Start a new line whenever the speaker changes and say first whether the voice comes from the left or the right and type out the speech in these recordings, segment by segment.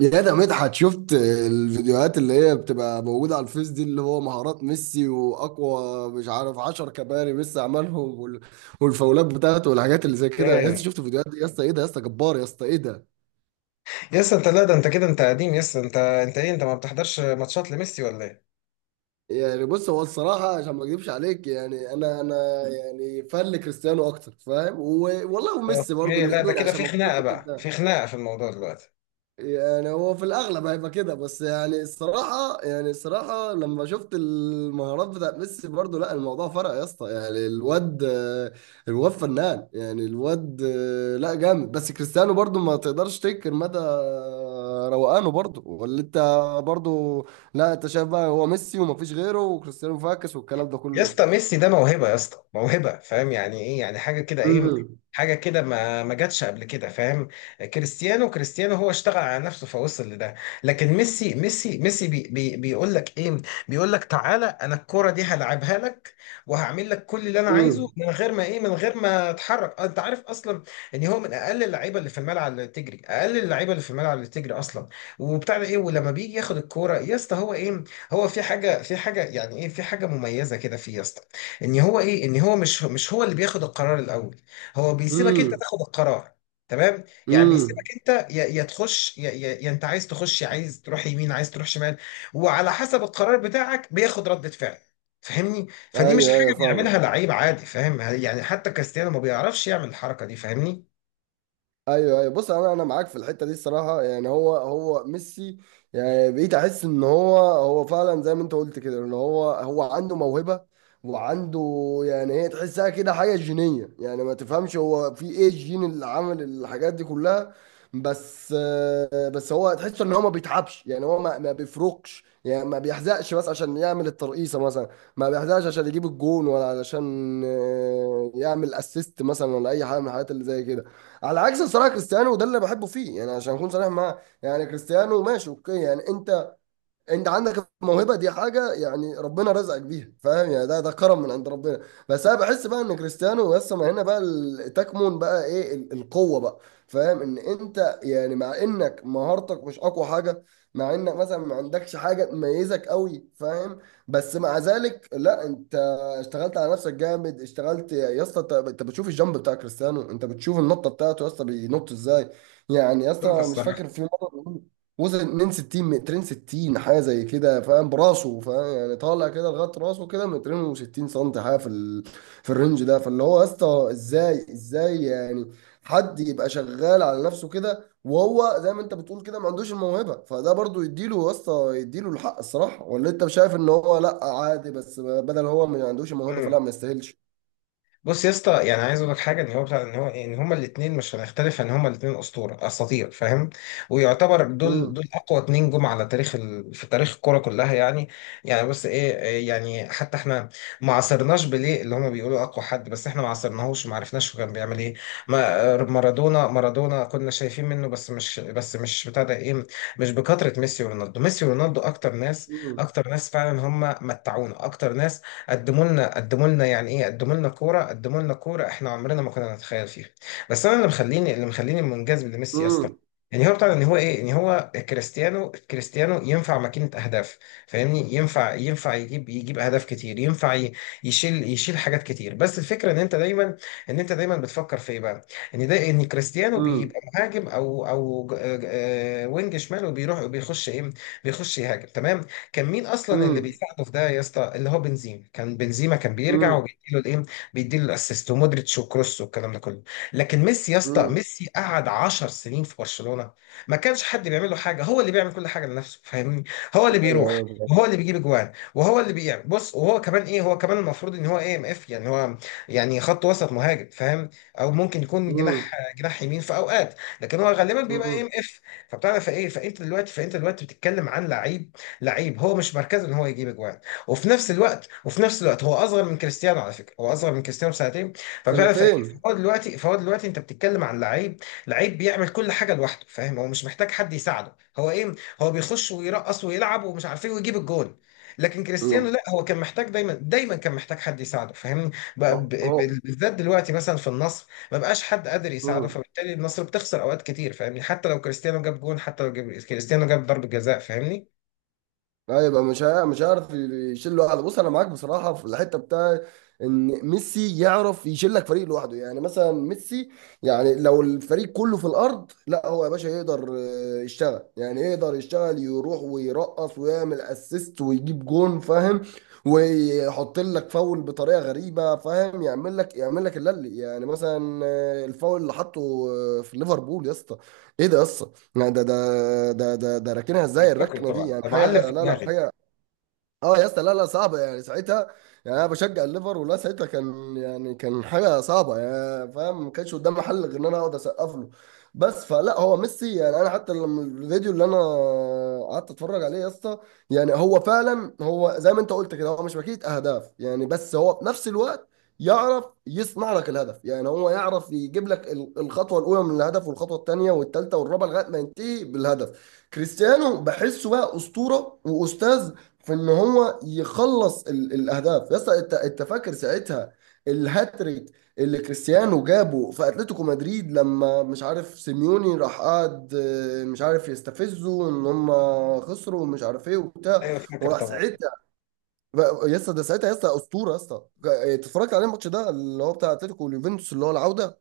right: يا، ده مدحت! شفت الفيديوهات اللي هي بتبقى موجودة على الفيس دي، اللي هو مهارات ميسي وأقوى مش عارف 10 كباري ميسي عملهم والفاولات بتاعته والحاجات اللي زي كده. يا اسطى
left: ايه
right: شفت الفيديوهات دي؟ يا اسطى إيه ده! يا اسطى جبار! يا اسطى إيه ده!
left: يس انت لا ده انت كده انت قديم يس انت انت ايه انت ما بتحضرش ماتشات لميسي ولا ايه؟
right: يعني بص، هو الصراحة عشان ما أكذبش عليك، يعني أنا يعني فان لكريستيانو أكتر، فاهم؟ والله، وميسي برضو
left: اوكي لا ده
right: الاتنين،
left: كده
right: عشان
left: في
right: ما
left: خناقه
right: أكونش
left: بقى في
right: كده.
left: خناقه في الموضوع دلوقتي.
right: يعني هو في الاغلب هيبقى كده، بس يعني الصراحه لما شفت المهارات بتاعت ميسي برضو، لا الموضوع فرق يا اسطى، يعني الواد فنان. يعني الواد، لا، جامد. بس كريستيانو برضو ما تقدرش تنكر مدى روقانه، برضو. ولا انت؟ برضو. لا انت شايف بقى هو ميسي وما فيش غيره، وكريستيانو فاكس والكلام ده
left: يا
right: كله.
left: اسطى ميسي ده موهبه يا اسطى موهبه فاهم يعني ايه يعني حاجه كده ايه
right: امم.
left: حاجه كده ما جاتش قبل كده فاهم. كريستيانو هو اشتغل على نفسه فوصل لده. لكن ميسي بي بي بيقول لك ايه بيقول لك تعالى انا الكره دي هلعبها لك وهعمل لك كل اللي انا عايزه
right: امم.
left: من غير ما ايه من غير ما اتحرك انت عارف اصلا ان هو من اقل اللعيبه اللي في الملعب اللي تجري اقل اللعيبه اللي في الملعب اللي تجري اصلا وبتاع ده ايه. ولما بيجي ياخد الكوره يا اسطى هو ايه هو في حاجة يعني ايه في حاجة مميزة كده فيه يا اسطى ان هو ايه ان هو مش هو اللي بياخد القرار الاول هو بيسيبك انت
right: امم.
left: تاخد القرار. تمام. يعني
right: امم.
left: بيسيبك انت يا تخش يا انت عايز تخش عايز تروح يمين عايز تروح شمال وعلى حسب القرار بتاعك بياخد ردة فعل فاهمني. فدي مش
right: ايوه، ايوه،
left: حاجة
right: فاهم.
left: بيعملها لعيب عادي فاهم يعني حتى كريستيانو ما بيعرفش يعمل الحركة دي فاهمني.
right: ايوه، ايوه، بص، انا معاك في الحته دي الصراحه. يعني هو هو ميسي، يعني بقيت احس ان هو هو فعلا زي ما انت قلت كده، ان هو هو عنده موهبه وعنده، يعني هي تحسها كده حاجه جينيه، يعني ما تفهمش هو في ايه الجين اللي عمل الحاجات دي كلها. بس بس هو تحس ان هو ما بيتعبش، يعني هو ما, ما بيفرقش، يعني ما بيحزقش بس عشان يعمل الترقيصه مثلا، ما بيحزقش عشان يجيب الجون، ولا علشان يعمل اسيست مثلا، ولا اي حاجه من الحاجات اللي زي كده. على عكس الصراحه كريستيانو، وده اللي بحبه فيه، يعني عشان اكون صريح معاه. يعني كريستيانو ماشي، اوكي، يعني انت عندك الموهبه دي، حاجه يعني ربنا رزقك بيها، فاهم؟ يعني ده كرم من عند ربنا. بس انا بحس بقى ان كريستيانو، بس ما هنا بقى تكمن بقى ايه القوه بقى، فاهم؟ ان انت يعني مع انك مهارتك مش اقوى حاجه، مع انك مثلا ما عندكش حاجه تميزك قوي، فاهم؟ بس مع ذلك، لا، انت اشتغلت على نفسك جامد. اشتغلت يا اسطى. انت بتشوف الجامب بتاع كريستيانو، انت بتشوف النطه بتاعته، يا اسطى بينط ازاي؟ يعني يا
left: دول في
right: اسطى مش
left: الصراحة.
right: فاكر في مره وزن 2 60، مترين 60 حاجه زي كده، فاهم؟ براسه، فاهم؟ يعني طالع كده لغايه راسه كده، مترين و60 سم، حاجه في في الرينج ده. فاللي هو يا اسطى ازاي يعني حد يبقى شغال على نفسه كده، وهو زي ما انت بتقول كده ما عندوش الموهبه؟ فده برضو يديله يا اسطى، يديله الحق الصراحه. ولا انت شايف ان هو لا عادي؟ بس بدل هو ما عندوش الموهبه، فلا ما يستاهلش.
left: بص يا اسطى يعني عايز اقول لك حاجه ان هو بتاع ان هو ان هما الاثنين مش هنختلف ان هما الاثنين اسطوره اساطير فاهم ويعتبر دول
right: امم.
left: دول اقوى اتنين جم على تاريخ في تاريخ الكوره كلها يعني. يعني بس ايه إيه يعني حتى احنا ما عاصرناش بيليه اللي هما بيقولوا اقوى حد بس احنا ما عاصرناهوش ما عرفناش هو كان بيعمل ايه. ما مارادونا كنا شايفين منه بس مش بتاع ده ايه مش بكثره ميسي ورونالدو. ميسي ورونالدو اكتر ناس
right: امم.
left: فعلا هما متعونا اكتر ناس قدموا لنا يعني ايه قدموا لنا كوره احنا عمرنا ما كنا نتخيل فيها. بس انا اللي مخليني منجذب لميسي يا اسطى
right: امم.
left: يعني هو بتاع ان هو ايه ان هو كريستيانو ينفع ماكينه اهداف فاهمني. ينفع يجيب اهداف كتير يشيل حاجات كتير. بس الفكره ان انت دايما بتفكر في ايه بقى ان ده ان كريستيانو بيبقى مهاجم وينج شمال وبيروح وبيخش ايه بيخش يهاجم. تمام. كان مين اصلا اللي
right: امم.
left: بيساعده في ده يا اسطى اللي هو بنزيما. كان بيرجع
right: امم.
left: وبيديله الايه بيديله الاسيست ومودريتش وكروس والكلام ده كله. لكن ميسي يا اسطى
right: امم.
left: ميسي قعد 10 سنين في برشلونة ما كانش حد بيعمل له حاجه هو اللي بيعمل كل حاجه لنفسه فاهمني. هو اللي بيروح
right: ايوه،
left: وهو اللي بيجيب اجوان وهو اللي بيعمل بص وهو كمان ايه هو كمان المفروض ان هو اي ام اف يعني هو يعني خط وسط مهاجم فاهم او ممكن يكون جناح
right: ايوه.
left: جناح يمين في اوقات لكن هو غالبا بيبقى اي
right: امم.
left: ام اف. فبتعرف ايه فانت دلوقتي بتتكلم عن لعيب لعيب هو مش مركزه ان هو يجيب اجوان. وفي نفس الوقت هو اصغر من كريستيانو على فكره هو اصغر من كريستيانو بسنتين فبتعرف ايه.
right: سنتين.
left: فهو دلوقتي انت بتتكلم عن لعيب لعيب بيعمل كل حاجه لوحده فاهم. هو مش محتاج حد يساعده هو ايه هو بيخش ويرقص ويلعب ومش عارف ايه ويجيب الجون. لكن كريستيانو
right: مم.
left: لا هو كان محتاج دايما كان محتاج حد يساعده فاهمني. بقى
right: اه، اه.
left: بالذات دلوقتي مثلا في النصر ما بقاش حد قادر يساعده
right: مم.
left: فبالتالي النصر بتخسر اوقات كتير فاهمني حتى لو كريستيانو جاب جون حتى لو جاب كريستيانو جاب ضربة جزاء فاهمني.
right: لا يبقى مش مش هيعرف يشيل لوحده. بص انا معاك بصراحه في الحته بتاع ان ميسي يعرف يشيل لك فريق لوحده. يعني مثلا ميسي، يعني لو الفريق كله في الارض، لا هو يا باشا يقدر يشتغل، يعني يقدر يشتغل، يروح ويرقص ويعمل اسيست ويجيب جون، فاهم؟ ويحط لك فاول بطريقه غريبه، فاهم؟ يعمل لك اللي يعني مثلا الفاول اللي حطه في ليفربول يا اسطى، ايه ده يا اسطى! لا ده راكنها
left: أنا
right: ازاي
left: فاكره
right: الركنه دي؟
left: طبعا
right: يعني
left: ده معلم
right: حاجه،
left: في
right: لا لا،
left: دماغي.
right: حاجه. اه يا اسطى، لا لا، صعبه يعني ساعتها. يعني انا بشجع الليفر، ولا ساعتها كان يعني كان حاجه صعبه، يعني فاهم ما كانش قدامي حل غير ان انا اقعد اسقف له بس. فلا هو ميسي، يعني انا حتى لما الفيديو اللي انا قعدت اتفرج عليه يا اسطى، يعني هو فعلا، هو زي ما انت قلت كده، هو مش ماكينه اهداف يعني، بس هو في نفس الوقت يعرف يصنع لك الهدف. يعني هو يعرف يجيب لك الخطوه الاولى من الهدف، والخطوه الثانيه والثالثه والرابعه لغايه ما ينتهي بالهدف. كريستيانو بحسه بقى اسطوره واستاذ في ان هو يخلص الاهداف يا اسطى. انت فاكر ساعتها الهاتريك اللي كريستيانو جابه في اتلتيكو مدريد، لما مش عارف سيميوني راح قعد مش عارف يستفزه، ان هم خسروا ومش عارف ايه وبتاع،
left: ايوه فاكر
right: وراح
left: طبعا.
right: ساعتها يا اسطى ده ساعتها، يا اسطى اسطوره يا اسطى. اتفرجت عليه الماتش ده اللي هو بتاع اتلتيكو واليوفنتوس اللي هو العوده.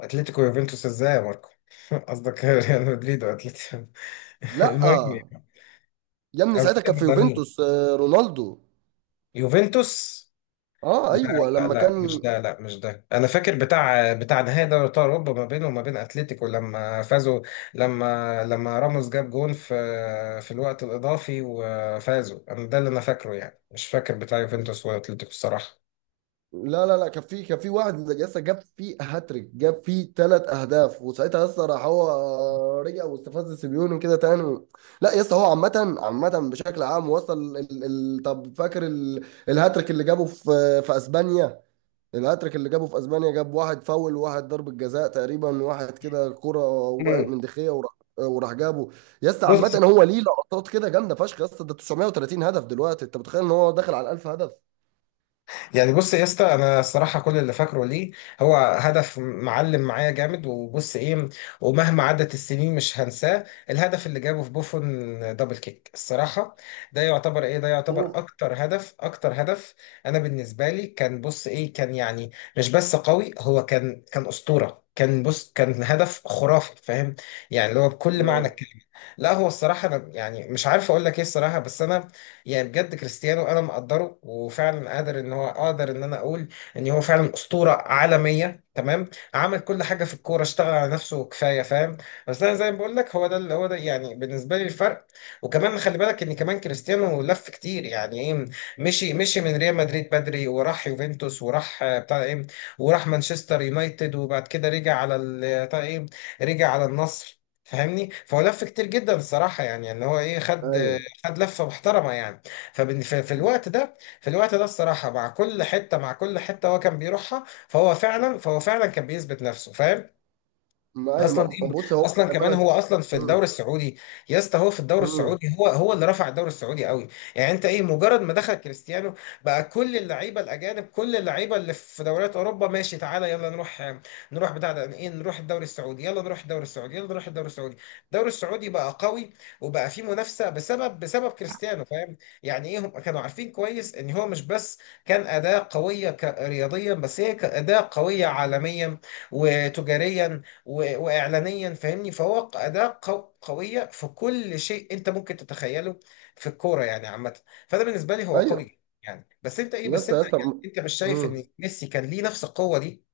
left: اتلتيكو يوفنتوس ازاي يا ماركو قصدك ريال مدريد واتلتيكو
right: لا
left: المهم يعني،
right: يا ابني،
left: انا
right: ساعتها كان
left: بتكلم
right: في
left: ده مين
right: يوفنتوس رونالدو.
left: يوفنتوس.
right: اه،
left: لا
right: ايوه،
left: لا
right: لما
left: لا مش
right: كان،
left: ده انا فاكر بتاع نهائي دوري ابطال اوروبا ما بينه وما بين اتلتيكو لما فازوا لما راموس جاب جون في الوقت الاضافي وفازوا انا ده اللي انا فاكره يعني مش فاكر بتاع يوفنتوس واتلتيكو الصراحه.
right: لا لا لا، كان في واحد لسه جاب فيه هاتريك، جاب فيه ثلاث اهداف، وساعتها لسه راح هو، رجع واستفز سيميوني كده تاني. لا لسه هو عامة بشكل عام، وصل طب فاكر الهاتريك اللي جابه في اسبانيا. الهاتريك اللي جابه في اسبانيا، جاب واحد فاول، وواحد ضربة جزاء تقريبا، واحد كده كرة وقعت
left: مم.
right: من دخية، وراح جابه. يا اسطى عامة
left: بص
right: هو ليه لقطات كده جامدة فشخ يا اسطى، ده 930 هدف دلوقتي، انت متخيل ان هو داخل على 1000 هدف؟
left: يعني بص يا اسطى انا الصراحه كل اللي فاكره ليه هو هدف معلم معايا جامد وبص ايه ومهما عدت السنين مش هنساه الهدف اللي جابه في بوفون دبل كيك الصراحه. ده يعتبر ايه ده
right: اوه.
left: يعتبر اكتر هدف انا بالنسبه لي كان بص ايه كان يعني مش بس قوي هو كان اسطوره كان بص كان هدف خرافي فاهم يعني اللي هو بكل معنى
right: لا.
left: الكلمه. لا هو الصراحه انا يعني مش عارف اقول لك ايه الصراحه بس انا يعني بجد كريستيانو انا مقدره وفعلا قادر ان هو اقدر ان انا اقول ان هو فعلا اسطوره عالميه. تمام. عمل كل حاجه في الكوره اشتغل على نفسه كفايه فاهم. بس انا زي ما بقول لك هو ده اللي هو ده يعني بالنسبه لي الفرق. وكمان خلي بالك ان كمان كريستيانو لف كتير يعني ايه مشي من ريال مدريد بدري وراح يوفنتوس وراح بتاع ايه وراح مانشستر يونايتد وبعد كده رجع على بتاع ايه رجع على النصر فاهمني. فهو لف كتير جدا الصراحه يعني ان هو ايه خد
right: ايوه.
left: لفه محترمه يعني. ففي الوقت ده الصراحه مع كل حته هو كان بيروحها فهو فعلا كان بيثبت نفسه فاهم.
right: ما ايوه.
left: اصلا دي
right: بص هو،
left: اصلا
right: خلي
left: كمان هو
right: بالك.
left: اصلا في
right: مم.
left: الدوري السعودي يا اسطى هو في الدوري
right: مم.
left: السعودي هو اللي رفع الدوري السعودي قوي. يعني انت ايه مجرد ما دخل كريستيانو بقى كل اللعيبه الاجانب كل اللعيبه اللي في دوريات اوروبا ماشي تعالى يلا نروح بتاع ده ايه نروح الدوري السعودي يلا نروح الدوري السعودي يلا نروح الدوري السعودي. الدوري السعودي بقى قوي وبقى فيه منافسه بسبب كريستيانو فاهم. يعني ايه هم كانوا عارفين كويس ان هو مش بس كان اداه قويه رياضيا بس هي كاداه قويه عالميا وتجاريا واعلانيا فاهمني. فهو اداه قويه في كل شيء انت ممكن تتخيله في الكوره يعني عامه. فده بالنسبه لي هو
right: ايوه
left: قوي يعني بس انت ايه
right: يا
left: بس
right: اسطى، يا
left: انت
right: اسطى.
left: يعني
right: مم.
left: انت مش شايف ان
right: مم.
left: ميسي كان ليه نفس القوه دي؟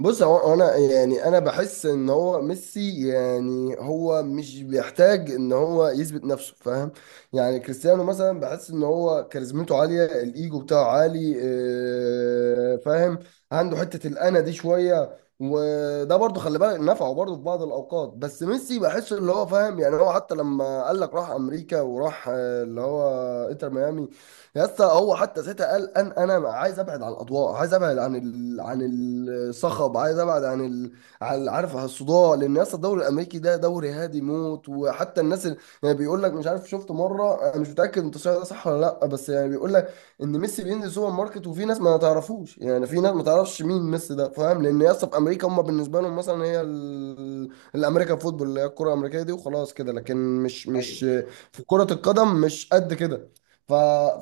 right: بص، هو انا يعني انا بحس ان هو ميسي يعني هو مش بيحتاج ان هو يثبت نفسه، فاهم؟ يعني كريستيانو مثلا بحس ان هو كاريزمته عاليه، الايجو بتاعه عالي، فاهم؟ عنده حته الانا دي شويه، وده برضه خلي بالك نفعه برضه في بعض الاوقات. بس ميسي بحس اللي هو فاهم، يعني هو حتى لما قال لك راح امريكا، وراح اللي هو انتر ميامي. يا اسطى هو حتى ساعتها قال ان انا عايز ابعد عن الاضواء، عايز ابعد عن الصخب، عايز ابعد عن عارف، عن الصداع. لان يا اسطى الدوري الامريكي ده دوري هادي موت. وحتى الناس اللي يعني بيقول لك مش عارف، شفت مره، انا مش متاكد انت ده صح ولا لا، بس يعني بيقول لك ان ميسي بينزل سوبر ماركت وفي ناس ما تعرفوش، يعني في ناس ما تعرفش مين ميسي ده، فاهم؟ لان يا اسطى في امريكا هم بالنسبه لهم مثلا هي الامريكان فوتبول اللي هي الكره الامريكيه دي، وخلاص كده. لكن مش
left: ايوه
right: في كره القدم مش قد كده. ف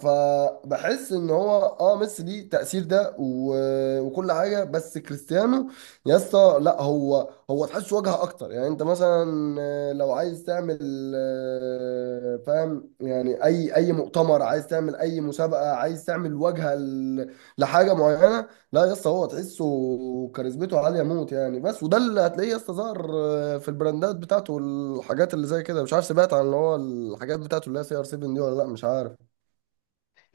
right: فبحس ان هو، اه، ميسي ليه تأثير ده وكل حاجه. بس كريستيانو يا اسطى، لا، هو تحس واجهه اكتر. يعني انت مثلا لو عايز تعمل فاهم يعني اي مؤتمر، عايز تعمل اي مسابقه، عايز تعمل واجهه لحاجه معينه. لا يا اسطى هو تحسه كاريزمته عاليه موت يعني. بس وده اللي هتلاقيه يا اسطى، ظهر في البراندات بتاعته والحاجات اللي زي كده. مش عارف سمعت عن اللي هو الحاجات بتاعته اللي هي CR7 دي ولا لا؟ مش عارف.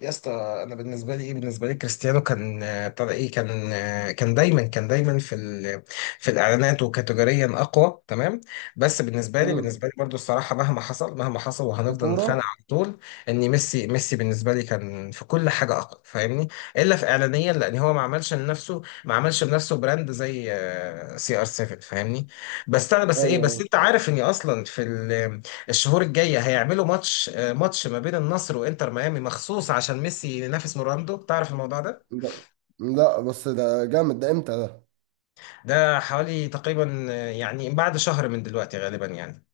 left: يا اسطى. انا بالنسبه لي ايه بالنسبه لي كريستيانو كان بتاع ده ايه كان كان دايما في في الاعلانات وكاتيجوريا اقوى. تمام. بس بالنسبه لي
right: امم.
left: برضو الصراحه مهما حصل وهنفضل نتخانق
right: كورة.
left: على طول ان ميسي بالنسبه لي كان في كل حاجه اقوى فاهمني الا في اعلانيا لان هو ما عملش لنفسه براند زي سي ار CR7 فاهمني. بس انا بس ايه
right: ايوه،
left: بس
right: ايوه.
left: انت عارف اني اصلا في الشهور الجايه هيعملوا ماتش ما بين النصر وانتر ميامي مخصوص عشان ميسي ينافس رونالدو تعرف الموضوع ده.
right: لا لا، بس ده جامد، ده امتى ده؟
left: ده حوالي تقريبا يعني بعد شهر من دلوقتي غالبا يعني.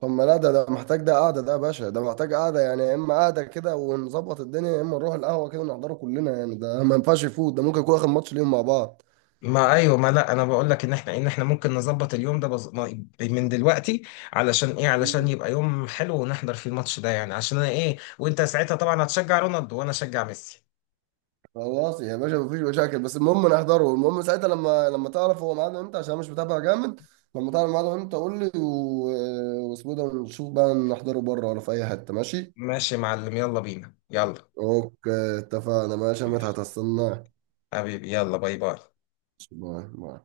right: طب ما لا، ده محتاج، ده قعدة. ده يا باشا ده محتاج قعدة يعني، يا اما قعدة كده ونظبط الدنيا، يا اما نروح القهوة كده نحضره كلنا. يعني ده ما ينفعش يفوت، ده ممكن يكون اخر ماتش ليهم مع بعض.
left: ما ايوه ما لا انا بقول لك ان احنا ممكن نظبط اليوم ده بز... ما- من دلوقتي علشان ايه علشان
right: مم.
left: يبقى يوم حلو ونحضر فيه الماتش ده يعني عشان انا ايه وانت ساعتها طبعا هتشجع رونالدو وانا اشجع ميسي.
right: خلاص يا باشا، مفيش مشاكل، بس المهم نحضره. المهم ساعتها لما تعرف هو ميعاده امتى، عشان أنا مش متابع جامد. لما تعرف ميعاده امتى قول لي، واسمه ده، ونشوف بقى نحضره بره ولا في اي حتة. ماشي
left: ماشي يا معلم يلا بينا يلا.
right: اوكي، اتفقنا، ماشي يا مدحت، هستناك.
left: حبيبي يلا. باي باي.
right: باي باي.